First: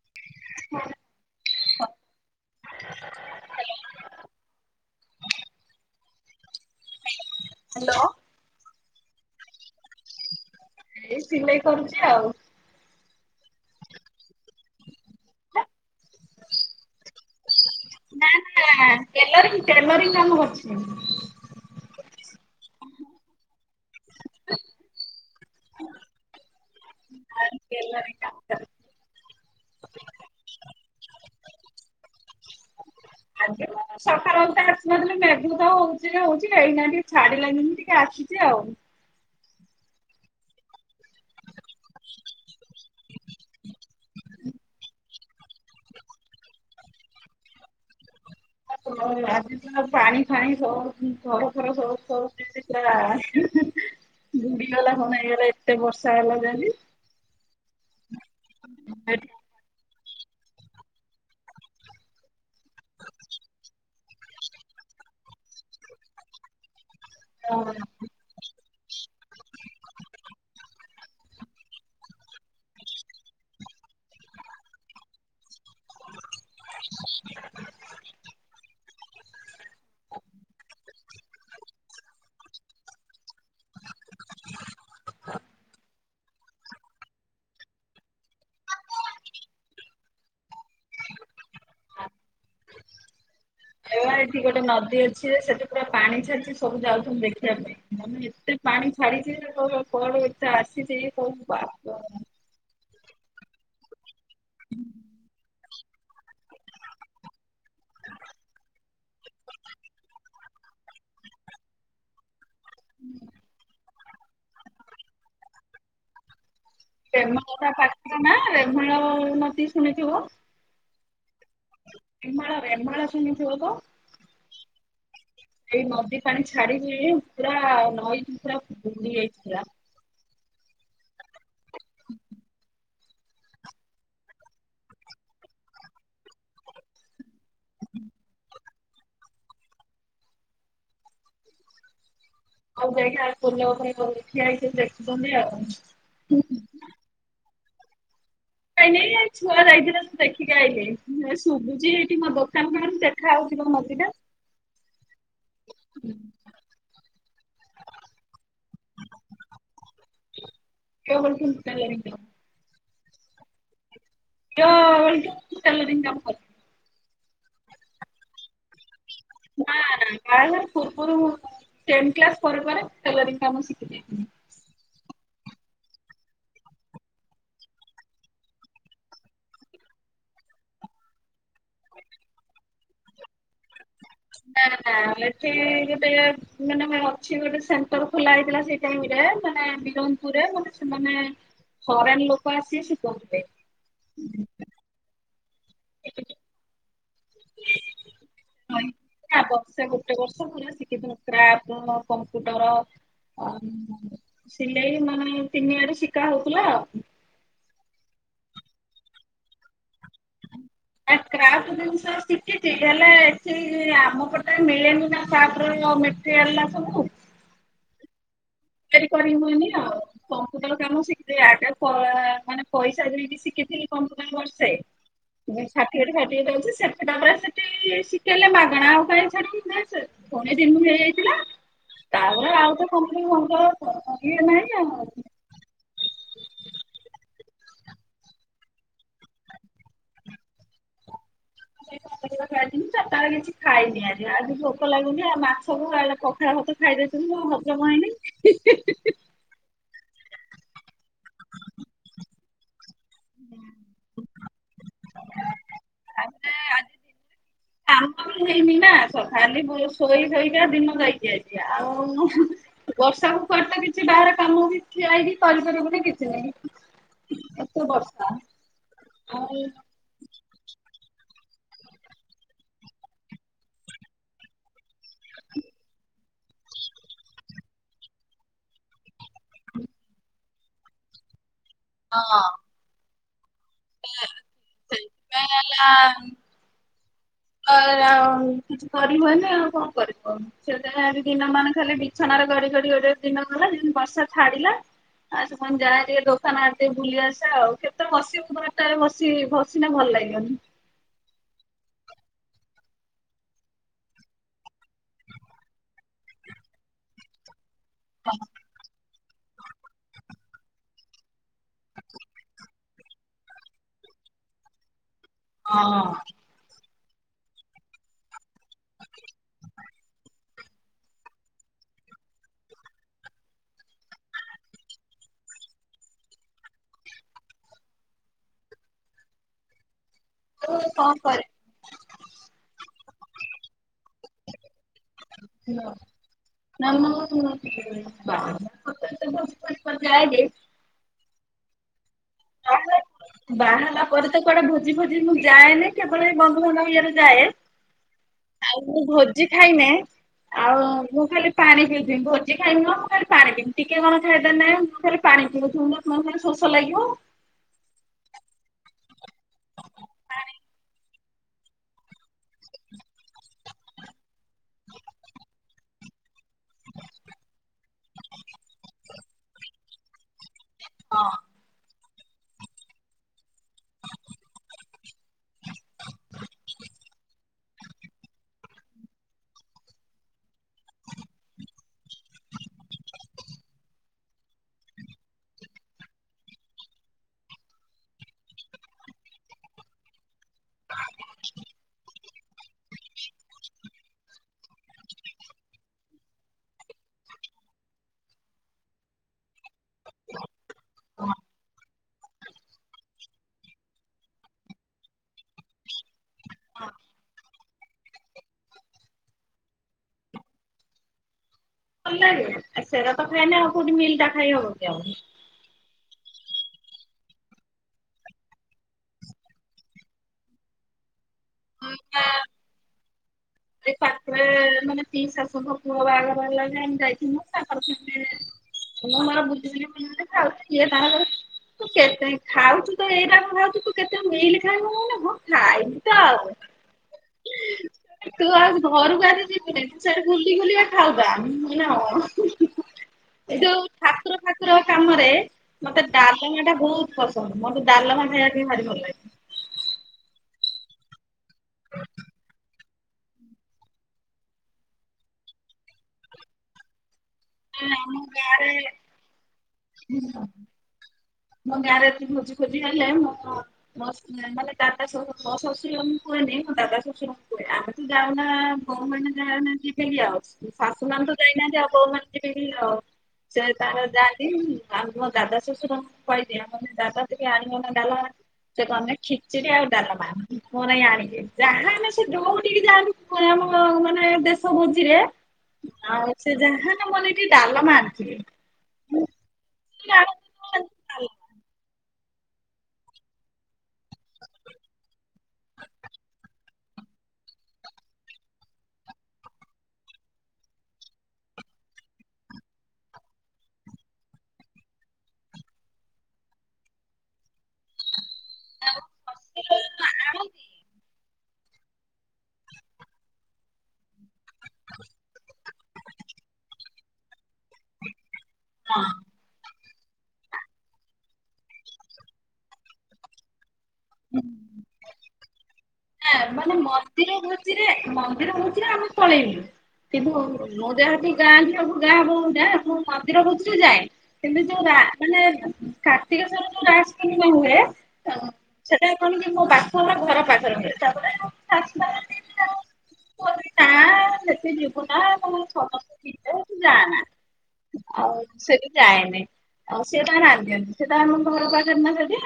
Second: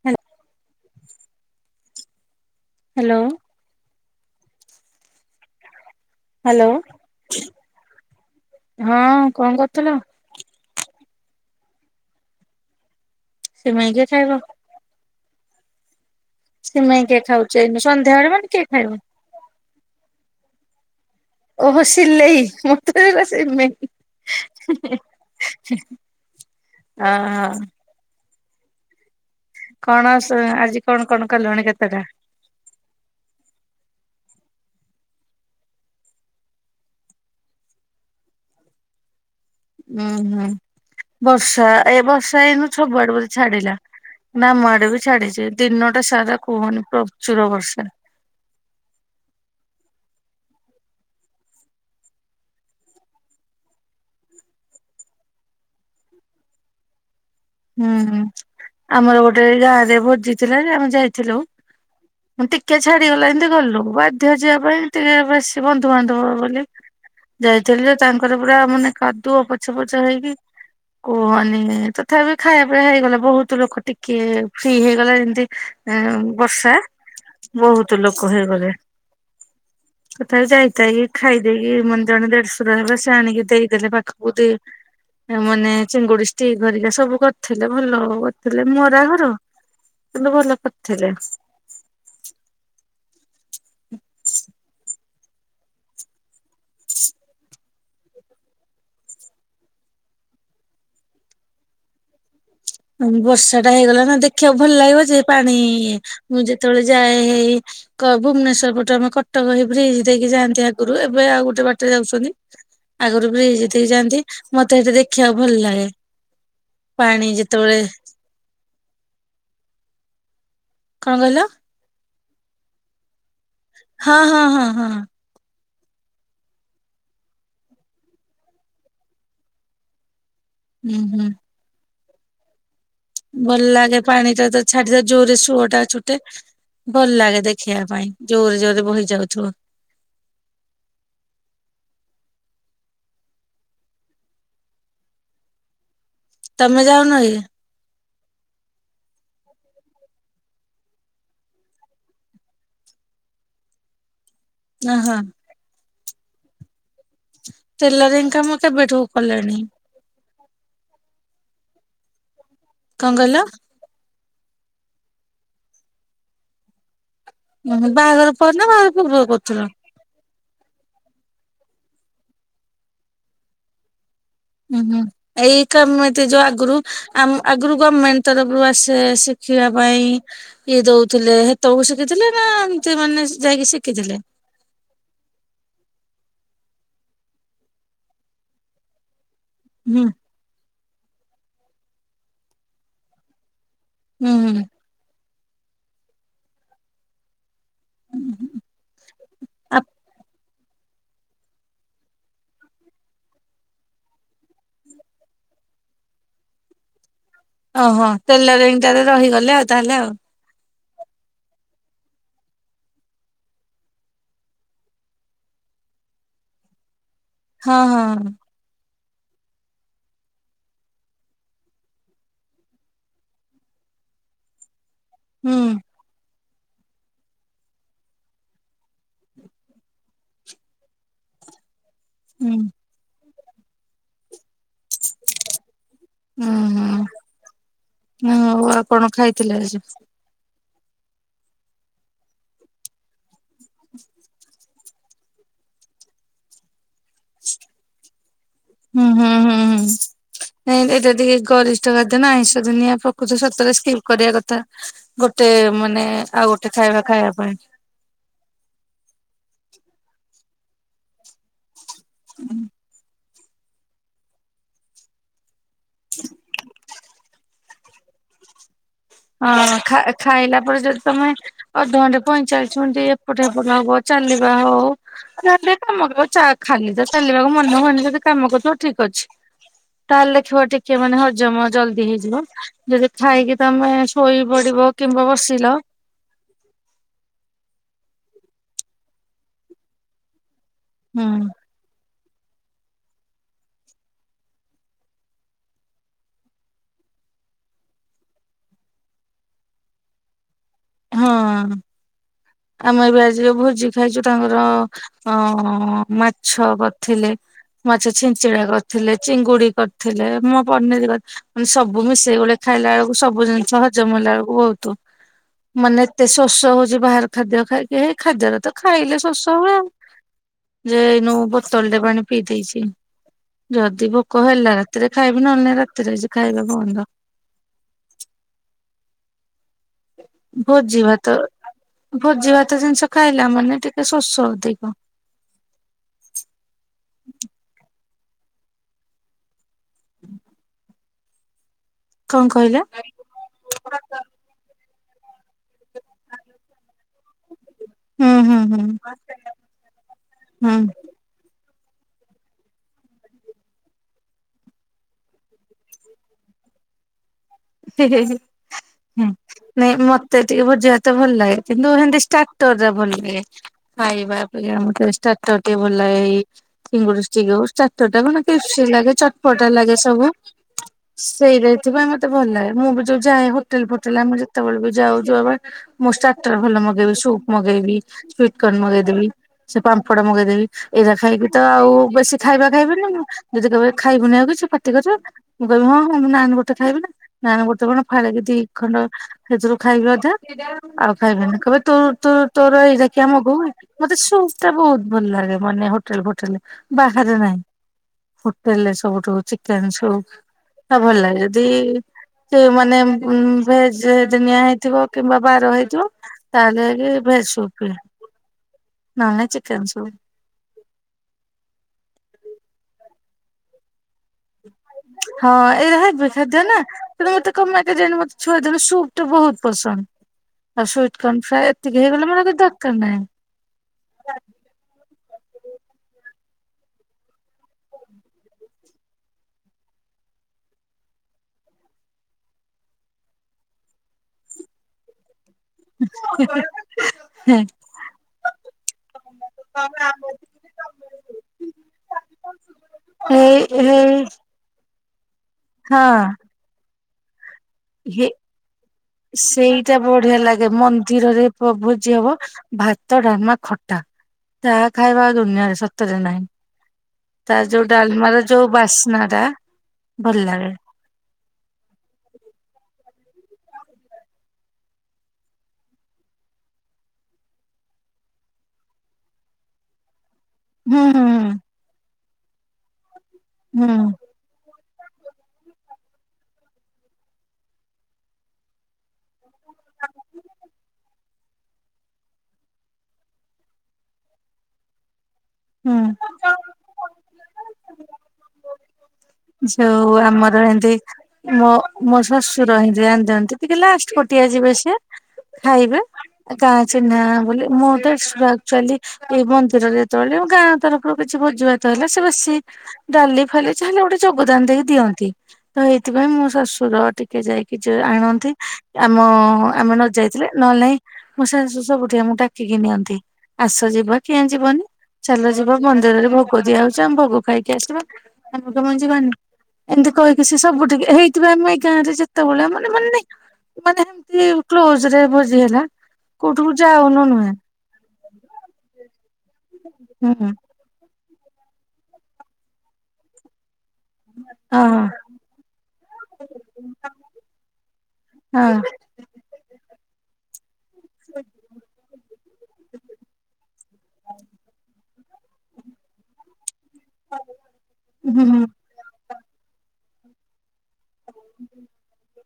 [inaudible] Hello hello hello ହଁ କଣ କରୁଥିଲ? ଏଇ ସିଲେଇ କରୁଛି ଆଉ ସିମେଇ କିଏ ଖାଇବ? ସିମେଇ କିଏ ଖାଉଛି ଏଇନେ ନା ସନ୍ଧ୍ୟାବେଳେ ମାନେ କିଏ ନା ଖାଇବ? ଟେଲରିଂ ଟେଲରିଂ କାମ କରୁଛି ମୁଁ। ଓହୋ ସିଲେଇ ମୋତେ ଶୁଭିଲା ସିମେଇ। ହଁ ହଁ। ବେଲାଭିଟା। କଣ ଆଜି କଣ କଣ କଲୁଣି କେତେ ଟା? ଆଜି ମୁଁ ସକାଳ ବେଳ ଟା ଆସିନଥିଲି ମେଘ ତ ହଉଛି ହଉଛି ଏଇନା ଟିକେ ଛାଡିଲାଣିି ଯେମିତି ମୁଁ ଟିକେ ଆସି ଛି ଆଉ। ଉୁଁ ହୁଁ ବର୍ଷା ଏ ବର୍ଷା ଏଇନୁ ସବୁଆଡେ ବେଧେ ଛାଡିଲା। ନା ଆମ ଆଡ଼େ ବି ଛାଡିଛି ଦିନ ଟା ସାରା କୁହନି ପ୍ରଚୁର ବର୍ଷା। ଆଜି ପାଣି ଫାଣି ସ ଘର ଘର ସବ ସ [inaudible] ବୁଡିଗଲା କଣ ହେଇଗଲା ଏତେ ବର୍ଷା ହେଲା ଯେ ଆଜି। ହୁଁ ହୁଁ ଆମର ଗୋଟେ ଗାଁ ରେ ଭୋଜିଥିଲା ଯେ ଆମେ ଯାଇଥିଲୁ। ଟିକେ ଛାଡିଗଲା ଯେମିତି ଗଲୁ ବାଧ୍ୟ ଯିବା ପାଇଁ ଟିକେ ବେଶୀ ବନ୍ଧୁବାନ୍ଧବ ବୋଲି। ଏଠି ଯାଇଥିଲୁ ଯେ ତାଙ୍କର ପୁରା ମାନେ କାଦୁଅ ପଛ ପଛ ହେଇକି କୁହନି ଏତ ତଥାପି ଖାଇବା ପିଇଆ ହେଇଗଲା ବହୁତ ଲୋକ ଟିକେ ଫ୍ରି ହେଇଗଲା ଯେମତି ବର୍ଷା ବହୁତ ଲୋକ ହେଇଗଲେ। ତଥାପି ଯାଇ ଥାଇକି ଖାଇଦେଇକି ମେର ଜଣେ ଦେଢଶୁର ହେବେ ସେ ଆଣିକି ଦେଇଦେଲେ ପାଖକୁ ଦି ମାନେ ଚିଙ୍ଗୁଡି ଷ୍ଟିକ୍ ଗରିକା ସବୁ କରିଥିଲେ ଭଲ କରିଥିଲେ ମରା ଘର କିନ୍ତୁ ଭଲ କରିଥିଲେ। ଏ ଏଠି ଗୋଟେ ନଦୀ ଅଛି ସେଠି ପୁରା ପାଣି ଛାଡିଛି ସବୁ ଯାଉଥଛନ୍ତିୁ ଦେଖିବା ପାଇଁ। ମାନେ ଏତେ ପାଣି ଛାଡିଛି ଯେ କୋଆଡୁ ଏତେ ଆସିଛି ବାପ। ବର୍ଷା ଟା ହେଇଗଲା ନା ଦେଖିବାକୁ ଭଲ ଲାଗିବ ଯେ ପାଣି ମୁଁ ଯେତେବେଳେ ଯାଏ ହେଇ ଭୁବନେଶ୍ୱର ପଟେ ଆମ କଟକ ହେଇ ବ୍ରିଜ ଦେଇକି ଯାଆନ୍ତି ଆଗରୁ ଏବେ ଆଉ ଗୋଟେ ବାଟରେ ଯାଉଛନ୍ତି। ଆଗରୁ ବ୍ରିଜ ଦେଇକି ଯାଆନ୍ତି ମତେ ସେଠି ଦେଖିବାକୁ ଭଲ ଲାଗେ। ପାଣି ଯେ ପାଖ ନା ଭଲ ନଦି ଶୁଣିଥିବ? [unintelligible] କଣ କହିଲ? ଏମାଳା ଏମାଳା ଶୁତିଥିବ ତ? ହଁ ହଁ ହଁ ହଁ ଏଇ ନଦୀ ପାଣି ଛାଡିକି ପୁରା ନଈ ପୁରା ବୁଡି ଯାଇଥିଲା। ହୁଁ ହୁଁ। [unintelligible] ଭଲ ଲାଗେ ପାଣି ଟା ତ ଛାଡିଦ ଜୋଉରେ ସୁଅ ଟା ଛୁଟେ। ଭଲ ଲାଗେ ଦେଖିବା ପାଇଁ ଜୋର ଜୋରେ ବହି ଯାଉଥିବ। ଆଉ ଦେଖା ଫୁଲ ଏଠିଆ ହେଇକି ଦେଖୁନି ଆଉ [unintelligible] ତମେ ଯାଉନ କି? କାଇଁ ନାଇ ଏ ଛୁଆ ଯାଇଥିଲେ ଦେଖିକି ଆଇଲେ ଶୁଭୁଛି ଏଇଠି ମୋ ଦୋକାନ ପାଖରୁ ଦେଖା ହେଉଛି ନଦି ଟା। ଓହୋ। ହୁଁ। [inaudible] କେବ ଲାଗ [unintelligible] କଣ କହିଲ? ଯୋଉ ଏଇ ଟେଲରିଂ କାମ କରୁଚି। ଓହୋ ବାହାଘର ପରେ ନା ବାହାଘର ପୂର୍ବରୁ କରୁଥିଲ? ନା ନା ବାହାଘର ପୂର୍ବରୁ ମୁଁ ଟେନ୍ କ୍ଲାସ ପରେ ପରେ ଟେଲରିଂ କାମ ଶିଖିଚି। ଓହୋ। ଏଇ କାମ ତ ଯୋଉ ଆଗୁରୁ ଆମ୍ ଆଗୁରୁ ଗମେଣ୍ଟ ତରଫରୁ ଆସେ ଶିଖିବା ପାଇଁ। ଇଏ ଦଉଥିଲେ ହେତବେଳକୁ ଶିଖିଥିଲେ ନା ଏମିତି ମାନେ ଯାଇକି ଶିଖିଥିଲେ? ନା ନା ଏଠି ଗୋଟେ ମାନେ ମ୍ୟାମ ଅଛି ଗୋଟେ ସେଣ୍ଟର ଖୋଲା ହେଇଥିଲା ସେଇ ଟାଇମ୍ ରେ। ମାନେ ହୁଁ ବିରନପୁରରେ ମାନେ ସେମାନେ ଫରେନ ଲୋକ ଆସି ଶିଖଉଥିଲେ। ହୁଁ ହୁଁ। ପରୀକ୍ଷା ଆ ବର୍ଷେ ଗୋଟେ ବର୍ଷ ବର୍ଷ ପୁରା ଶିଖେଇ ଥିଲେ କ୍ରାପ୍ଟଣ କମ୍ପ୍ୟୁଟର ସିଲେଇ ମାନେ ତିନି ଆଡେ ଶିକା ହଉଥିଲା। ଓହୋ ଟେଲରିଙ୍ଗ ଟାରେ ରହିଗଲେ ଆଉ ତାହେଲେ ଆଉ। ଆ କ୍ରାଫ୍ଟ ଜିନିଷ ଶିଖିଚି ହେଲେ ଏଠି ଆମ ପଟେ ମିଳେନି ନା କ୍ରାଫ୍ଟ ର ମେ ତି ହେଲା ସବୁ। ହଁ ହଁ। ତିଆରି କରିହୁଏନି ଆଉ। କମ୍ପୁଟର କାମ ଶିଖିଥିଲି ଆଗେ କ ମାନେ ପଇସା ଦେଇକି ଶିଖିଥିଲି କମ୍ପୁଟର ବର୍ଷେ। ହ ଯୋଉ ସାର୍ଟିଫିକେଟ ଫାର୍ଟିଫିକେଟ ଅଛି ସେଠେଟା ପୁରା ସେଠି ଶିଖେଇଲେ ମାଗେଣା ଆଉ କାଇଁ ଛାଡିବି ନାଇଁ। [unintelligible] ପୁଣି ଏଇ ଦିନିକୁ ହେଇଯାଇଥିଲା ହୁଁ ତାପରେ ଆଉ ତ କମ୍ପୁଟର ଫମ୍ପୁଟର ଇଏ ନାହିଁ ଆଉ। ଓହୋ। ହଁ ହଉ ଆଉ କଣ ଖାଇଥିଲେ ଆଜି? ସେଇ [unintelligible] ବେଳେ ଖାଇଥିଲି ଚାରଟାବେଳେ କିଛି ଖାଇନି ଆଜି ଆଜି ଭୋ କ ଲାଗୁନି ଆଉ ମାଛ କୁ ଆଉ ଏ ପଖାଳ ଭାତ ଖାଇଦେଇଥିଲି ଆଉ ହଜମ ହେଇନି ହି ହି ହି ହି। ଏଁ ଏଇଟା ଟିକେ ଗରିଷ୍ଠ ଖାଦ୍ୟ ନା ଆଇଁଷ ଦୁନିଆ ପ୍ରକୃତ ସତରେ ସ୍କିପ୍ କରିଆ କଥା। ଗୋଟେ ମାନେ ଆଉ ଗୋଟେ ତାପରେ ଆଜି ଖାଇବା ଖାଇଆ ପାଇଁ। କାମ ବି ହେଇନି ନା ସ ଖାଲି ବୁ ଶୋଇ ଶୋଇକା ଦିନ ଯାଇଚି ଆଜି ଆଉ [unintelligible] ହୁ ବର୍ଷା ପକଉଥିଲା କିଛି ବାହାର କାମ ବି ଠିଆ ହେଇ କରିପାରିବେନି କିଛି ନାହିଁ ଏତେ ବର୍ଷା। ଆଉ ହଁ ଖା ଖାଇଲା ପରେ ଯଦି ତମେ ଅଧଘଣ୍ଟେ ପଇଁଚାଳିଶି ମିନିଟ୍ ଏପଟେ ଏପଟେ ହବ ଚାଲିବା ହଉ। ନହେଲେ ନାଇଁ କାମ କ ଆଉ ଛା ଖାଲି ତ ଚାଲିବାକୁ ମନେ ହୁଏନି ଯଦି କାମ କରୁଥିବ ଠିକ୍ ଅଛି। ତାହେଲେ ଦେଖିବ ଟିକେ ମାନେ ହଜମ ଜଲଦି ହଁ ହେଇଯିବ ଯଦି ଖାଇକି ତମେ ଶୋଇ ପଡିବ କିମ୍ବା ବସିଲ ହାଁ। ତ ଏଇଆ ଆଉ କିଛି କରିହୁଏନି ଆଉ କଣ କରିବ ସେଥିପାଇଁ ଆଜି ହୁଁ ଦିନ ମାନ ଖାଲି ବିଛଣାରେ ଗଡି ଗଡି ଗୋଟେ ଦିନ ଗଲା ଯିମତି ବର୍ଷା ଛାଡିଲା ଆଉ ସେଥିପାଇଁ ମୁଁ ଯାହାବି ହେଲେ ହଉ ଦୋକାନ ଆଡେ ଟିକେ ବୁଲି ଆସେ ଆଉ କେତେ ବସିବୁ ଘର ଟାରେ ବସିବି ଭ ସିନା ଭଲ ଲାଗିବନି। ହଁ। ଆମେ ଏବେ ଆଜି ଭୋଜି ଖାଇଛୁ ତାଙ୍କର ଅଁ ମାଛ କରିଥିଲେ ମାଛ ଛିଞ୍ଚେଡା କରିଥିଲେ ଚିଙ୍ଗୁଡି କର ଥିଲେ ମୁଁ ପନିର୍ ଗଛ, ମାନେ ସବୁ ମିଶେଇ ଗଲେ ଖାଇଲା ବେଳକୁ ସବୁ ଜିନିଷ ହଜମ୍ ହେଇଲା ବେଳକୁ ବହୁତୁ, ହଁ। ମାନେ ଏତେ ଶୋଷ ହଉଛି ବାହାର ଖାଦ୍ୟ ଖାଇକି ହେଇ ଖାଦ୍ୟରେ ତ ଖାଇଲେ ଶୋସ ହୁଏ ଆଉ, ଯେ ଏଇନୁ ବୋତଲ ରେ ପାଣି ପିଇ ଦେଇଛି, ଯଦି ଭୋକ ହେଲା ରାତିରେ ଖାଇବି ନହେଲେ ରାତିରେ ଆଜି ଖାଇବା ବନ୍ଦ, ଆଉ ଭୋଜି କଣ ଭାତ କରେ ଭୋଜି ଭାତ ଜିନିଷ ଖାଇଲା ମାନେ ଟିକେ ଶୋଷ ଅଧିକ, ନ [unintelligible] ପଞ୍ଚା [unintelligible] କଁ କହିଲା? ବାହାହେଲା ପରେ ତ କୁଆଡ଼େ ଭୋଜି ଫୋଜି ମୁଁ ଯାଏନି କେବଳ ବି ବନ୍ଧୁବାନ୍ଧବ ଇଏରେ ଯାଏ, ହୁଁ ହୁଁ ହୁଁ ଆଉ ମୁ ଭୋଜି ଖାଇମି ହୁଁ ଆଉ, ମୁଁ ଖାଲି ପାଣି ପିଉଥିବି ଭୋଜି ଖାଇବିଁ ମୁଁ ଖାଲି ପାଣି ପିବି ଟିକେ କଣ ଖାଇଦେଇ ନାହିଁ ମୁଁ ଖାଲି ପାଣି ପିଉଥିବ, ମୋତେ ଶୋଷ ଲାଗିବ, ହେ-ହେ-ହେ ହୁଁ ନାଇଁ ମତେ ଟିକେ ଭୋଜିବା ଭାତ ଭଲ ଲାଗେ କିନ୍ତୁ ଏମିତିସ୍ ଷ୍ଟାକ୍ଟର ରେ ଭଲ ହୁଏ ଖାଇବା ଅପେକ୍ଷିଆ ପାଇଁ ଆମ ଚେଷ୍ଟା ତର୍ ଟେ ଭଲ ଲାଗେ ଏଇ ଚିଙ୍ଗୁଡି଼ ଚିଙ୍ଖ୍ ହୁଁ ଚାରଟା କ କି ଲାଗେ ଚଟପଟା ଲାଗେ ସବୁ, ସେଇ ଯାଇଥିପାଇଁ ମତ୍ ମତେ ଭଲ୍ ଲାଗେ ମୁଁ ବି ଯୋଉ ଯାଏ ହୋଟେଲ ଫୋଟେଲ ଆମେ ଯେତେବେଳେ ବି ଯାଉ ଯୁଆବେଳେ, ମୁଁ ଷ୍ଟାକ୍ଟର ଭଲ ମଗେଇବି ସୁପ୍ ମଗେଇବି ସୁଇଟ୍ କୋନ୍ ମଗେଇଦେବି, ସେ ପାମ୍ପଡ ମଗେଇଦେବି ଏଇଟା ଖାଇକି ତ ଆଉ ବେଶୀ ଖାଇବା ଖାଇବେନି ମୁଁ, ଯଦି କେବଳ ଖାଇବୁନି ଆକୁ କିଛି ପାଟି କରିବ ମୁଁ କହିବି ହଁ ମୁଁ ନାଁ ଗୋଟେ ଖାଇବି ନା, ନା ବର୍ତେ କଣ ଫାଳେ ଦିଇ ଖଣ୍ଡ, ସେଥିରୁ ଖାଇବି ଅଧା ଆଉ ଖାଇବେନି କହିବ ତୁ-ତୁ ତୋର ଏଇଟାକିଆମଗହୁ, ମତେ ସୁପ୍ ଟା ବହୁତ୍ ଭଲ ଲାଗେ ମାନେ ହୋଟେଲ ଫୋଟେଲ ବାହାରେ ନାଇଁ, ହୋଟେଲ ରେ ସବୁଠୁ ଚିକେନ୍ ସୁପ୍ ଟା ଭଲ ଲାଗେ ଯଦି, ସେ ମାନେ ଭ ଦିନିଆ ହେଇଥିବ କିମ୍ବା ବାର ହେଇଥିବ, ତାଲିଗି ଭେଜ୍ ସୁପି ନାନେ ଚିକେନ୍ ସୁପ୍, ଭଲ ଲାଗେ ଆ ସେର ତ ଖାଇନ୍ ହବ କେଉଠି ମିଲ୍ ଟା ଖାଇ ହବ କି ଆଉ? ହଁ ଏଇଟା ହେଇ ବେ ଖାଦ୍ୟ ନା, ତୁ ମତେ କମେଇ ଦେନି ମତେ ଛୁଆ ଦେନୁ ସୁପ୍ ଟା ତ ବହୁତୂ ପସନ୍ଦ, ଆଉ ସୁଇଟ୍ କୋନ୍ ଫ୍ରା ଏତିକି ହେଇଗଲା ମତେ ଆଉକିଛି ଦରକାର ନାହିଁ, [unintelligible] ସେ ମାନେ ଫିଶ୍ [unintelligible] ପୁଅ ବାହାଘର ହେଲାଣି ଆମେ ଯାଇଥିଲୁ ତାପ, ହ ଆମର ବୁଦ୍ଧି ଜ୍ରୀ ମାନଉଥଏ ତାର, ତୁ କେତେ ଖାଉଛୁ ତ ଏଇଟା କ ଖାଉଛୁ ତୁ କେତେ ମିିଲି ଖାଇବୁ ନା କଁ, ଖାଇବି ତ ଆଉ ହେଁ ତୁ ଆଉ ଘରକୁ ଆସି ଯିବ୍ ସେ-ସେ ବୁଲି ବୁଲିକା ଖାଉଥା ମୁ ହେଇ ନା ହଁ ହେଇ ଏ ଯୋଉ ହେଇ ଠାକୁର, ଠାକୁର କାମରେ ମତେ ହଁ ଡାଲମିଆ ଟା ବହୁତ୍ ପସନ୍ଦ ମୋତେ ହେ ଡାଲମା ଖାଇବା ପାଇଁ ଭାରି ଭଲ ଲାଗେ, ସେଇଟା ବଢ଼ିଆ ଲାଗେ ମନ୍ଦିରରେ ପ ଭୋଜି ହବ, ଭାତ ଡାମା ଖଟା ତା ଖାଇବା ଆଉ ଦୁନିଆରେ ସତରେ ନାହିଁ, ତା ଯୋଉ ଆମ ଡାଲମାର ଯୋଉ ଗାଁରେ ବାସ୍ନା ଟା ଭଲ୍ ଲାଗେ, ମୋ ଗାଁରେ ଯଦି ଭୋଜି ଫୋଜି ହେଲେ ମୋର ମସ୍ତ, ମାନେ ଦାଦା ଶଶୁର ଶ୍ୱଶୁରାମଙ୍କୁ କୁହନ୍ତି ମୋ ଦାଦାତ ଶ୍ୱଶୁରଙ୍କୁ କୁହେ ଆମେ ତୁ ଯାଉ ନା, କଁ ମାନେ ଯାଉ ନାହାନ୍ତି ଯିବେ ଆଉ, ହୁଁ ଶାଶୁ ହୁଁ ନନ୍ ତ ହୁଁ। ଯାଇନାହାନ୍ତି ଆଉ ବୋଉ ମାନ ଯିବି ଆଉ ସେ ହୁଁ ତାର ଯାଇ, ଆଉ ମୋ ଦାଦା ଶଶୁର କହିଦିଏ ଦାଦା ଟିକେ ଆଣିବନା ଡ଼ାଲମା ସେ ଗଲେ ଖିଚିଡ଼ି ଆଉ ଡାଲମା ମୋ ନାଗି ଆଣିଥିବେ। ଯାହାହେଲେ ସେ ଯଉଠିକି ଯାଆନ୍ତୁ [unintelligible] ମାନେ ଦେଶ ଭୋଜିରେ, ହୁଁ ଆଉ ସେ ଯାହାହେଲେ ମୋ ନାଗି ଡାଲମା ଆଣିଥିବେ। ଯୋଉ ଆମର ଏନ୍ତି ମୋ ମୋ ଶ୍ୱଶୁର ହିନ୍ତି ଆଣି ଦିଅନ୍ତି। ଟିକେ ଲାଷ୍ଟ୍ ପଟିଆ ଯିବେ ସିଏ ଖାଇବେ ଆ କା ଚିହ୍ନା ବୋଲି ମୋ ଦେଢଶୁର ଆକ୍ଚୁଆଲି ଏଇ ମନ୍ଦିରରେ ଯେତେବେଳେ ଗାଁ ତରଫରୁ କିଛି ଭୋଜି ଭାତ ହେଲା ସେ ବେଶୀ ଡାଲି ଫାଲି ଯାହାହେଲେ ଗୋଟେ ଯୋଗଦାନ ଦେଇ ଦିଅନ୍ତି। ତ ଏଇଥିପାଇଁ ମୋ ଶ୍ୱଶୁର ଟିକେ ଯାଇକି ଯ ଆଣ ନ୍ତି। ଆମ ଆମେ ନ ଯାଇଥିଲେ ନହେଲେ ନାହିଁ ମୋ ଶାଶୁ ସବୁଠିଁ ଆମକୁ ଡାକିକି ନିଅନ୍ତି, ଆସ ଯିବ କିଆଁ ଯିବନି‌। ଚାଲ ଯିବ ମନ୍ଦିରରେ ଭୋଗ ଦିଆ ହଉଚି ଆମେ ଭୋଗ ଖାଇକି ଆସିବା। ଆମେ କଣ ପାଇଁ ହଁ ନା, ଯିବନି ଏମତି କହିକି ସେ ସବୁ ଠିକି ହେଇଥିପାଇଁ ମୁଁ ଏଇ ଗାଁ ରେ ଯେତେବେଳେ ମାନେ ମାନେ ନାଇଁ ମାନେ ହେମତି ରେ କ୍ଲୋଜ୍ ରେ ଭୋଜି ହେଲା କୋଉଠିକୁ ମାନେ ଯାଉନୁ ମନ୍ଦିର ନୁହେଁ ଭୋଜିରେ ମନ୍ଦିର ଭୋଜିରେ ଆମେ ପଳେଇଲୁ। କିନ୍ତୁ ହୁଁ ମୁଁ ଯେହେତୁ ଗାଁ ଝିଅ କୁ ଗାଁ ବୋହୁ ନା ମୁଁ ମନ୍ଦିର ଭୋଜିରେ ଯାଏ। କିନ୍ତୁ ଯୋଉ ରା ହଁ ମାନେ କାର୍ତ୍ତିକଶ୍ଵର ଯୋଉ ରାଇସ କାନିକା ହୁଏ ହଁ ସେ ସେ କଣ କି ମୋ ବାପଘର ଘର ପାଖରେ ହୁଏ। ତାପରେ [unintelligible] ନା ତମର ସମସ୍ତେ ଥିବେ ତୁ ଯାଆନା। ଆଉ ହୁଁ ହୁଁ ସେଠି ଯାଏନି। ଆଉ ସିଏ ତାଙ୍କର ଆଣିଦିଅନ୍ତି। ସିଏ ତାଙ୍କର ଘର ପାଖରେ ନା ସେଠି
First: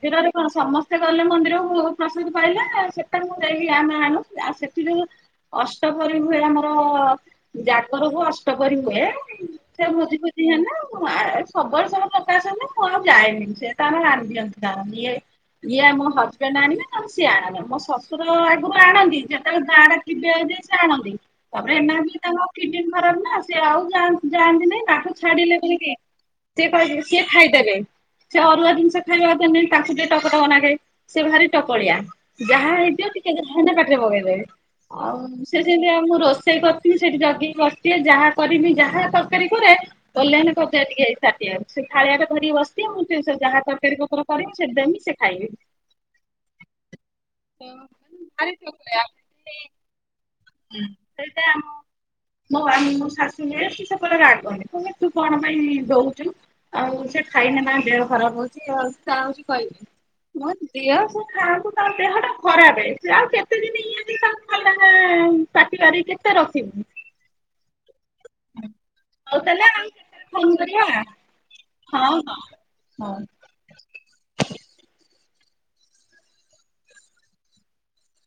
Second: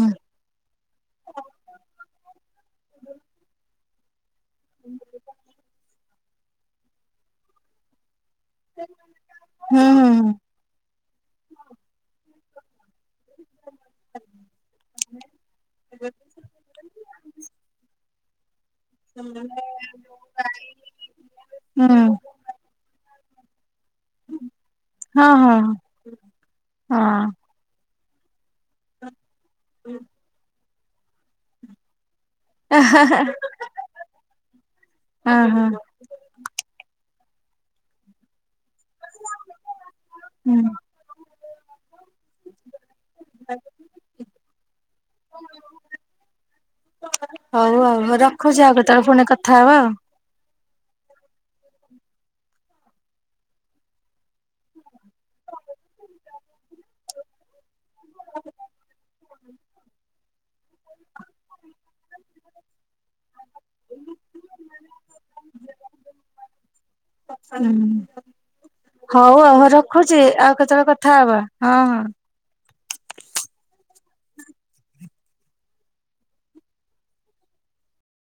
ହୁଁ। କଣ ସମସ୍ତେ ଗଲେ ମନ୍ଦିରକୁ ଭୋଗ ପ୍ରସାଦ ପାଇଲେ ସେଟା ମୁଁ ଯାଇକି ଆମେ ଆଣୁ। ଆଉ ସେଠି ଯୋଉ ଅଷ୍ଟପ୍ରହରୀ ହୁଏ ଆମର ଜାଗର କୁ ଅସ୍ ଅଷ୍ଟପ୍ରହରୀ ହୁଏ ସେ ହୁଁ ହୁଁ ଭୋଜି ଫୋଜି ହୁଁ ହେଲା ସବୁବେଳେ ସବୁ [unintelligible] ହେଲେ ମୁଁ ଆଉ ଯାଏନି। ସେ ତା ନାଗି ଆଣି ଦିଅନ୍ତି ତାର। ଇଏ ଇଏ ମୋ ହଜବେଣ୍ଡ୍ ଆଣିବେ, ନହେଲେ ସିଏ ଆଣିବେ। ମୋ ଶଶୁ ଶଶୁର ଆଗରୁ ଆଣନ୍ତି, ଯେତେବେଳେ ଗାଁ ରେ ଥିବେ ଯଦି ସେ ଆଣନ୍ତି। ତାପରେ ଏଇନା ବି ହୁଁ। ତାଙ୍କ କିଡିନ୍ ଖରାପ ନା ସେ ଆଉ ଯା ଯାଆନ୍ତି ନାଇଁ। ତାକୁ ହଁ ଛାଡିଲେ ହଁ ବୋଲି କେ ହଁ ସିଏ ଖାଇ ଦେବେ। ସେ ଅରୁଆ ଜିନିଷ ଖାଇବା ଏତେ ନାଇଁ। ତାଙ୍କୁ ଟିକେ ଟକଟକ ଲାଗେ ସେ ଭାରି ଟକଳିଆ। ଯାହା ହେଇଥିବ ଟିକେ ଖାଇକିନା ପାଟିରେ ପକେଇଦେବେ। ଆଉ ହଁ ସେ ହଁ ସେନ୍ତିଆ। ମୁଁ ରୋଷେଇ କରିଥିବି ସେଇଠି ଜଗିକି ବସିଥିବେ ଯାହା କରମି ଯାହା ତରକାରୀ କରେ କଲ୍ୟାଣି ହୁଁ। ତରକାରି ଟିକେ ଏଇ ତାଟିଆ କୁ, ସେ ଥାଳିଆଟେ ଧରିକି ବସିଥିବେ ମୁଁ ଯାହା ତରକାରୀ ପତ୍ରର କରିମି ସେଠି ଦେମି ସେ ଖାଇବେ। ହଉ ଆଉ ହଉ ରଖୁଚି ଆଉ କେତେବେଳେ ପୁଣି କଥା ହବା। ସେଇଟା ଆମ ମୋ ଆ ଶାଶୁ ଯିଏ ସେପଟେ ରାଗନ୍ତି କହିବେ ତୁ କଣ ପାଇଁ ଦଉଚୁ। ଆଉ ସେ ଖାଇନେ ତାଙ୍କ ଦେହ ଖରାପ ହଉଚି ଇଏ ହଉଚି ତା ହଉଚି କହିବେ। ମୁଁ କହିବି ଦିଅ ସେ ଖାଆନ୍ତୁ ତାଙ୍କ ଦେହ ଟା ଖରାପେ, ସେ ଆଉ କେତେ ଦିନ ଇଏଯେ ତାଙ୍କୁ ଖାଇବାକୁ [unintelligible] ପାଟିବାରିକି କେତେ ରଖିବୁ। [unintelligible] ହଉ ଆଉ ହଉ ତାହେଲେ ରଖୁଚି କେତେବେଳେ ଆଉ ଫୋନ କରିବା କେତେବେଳେ ହଁ କଥା ହବା ହଁ ହଁ। ହଉ।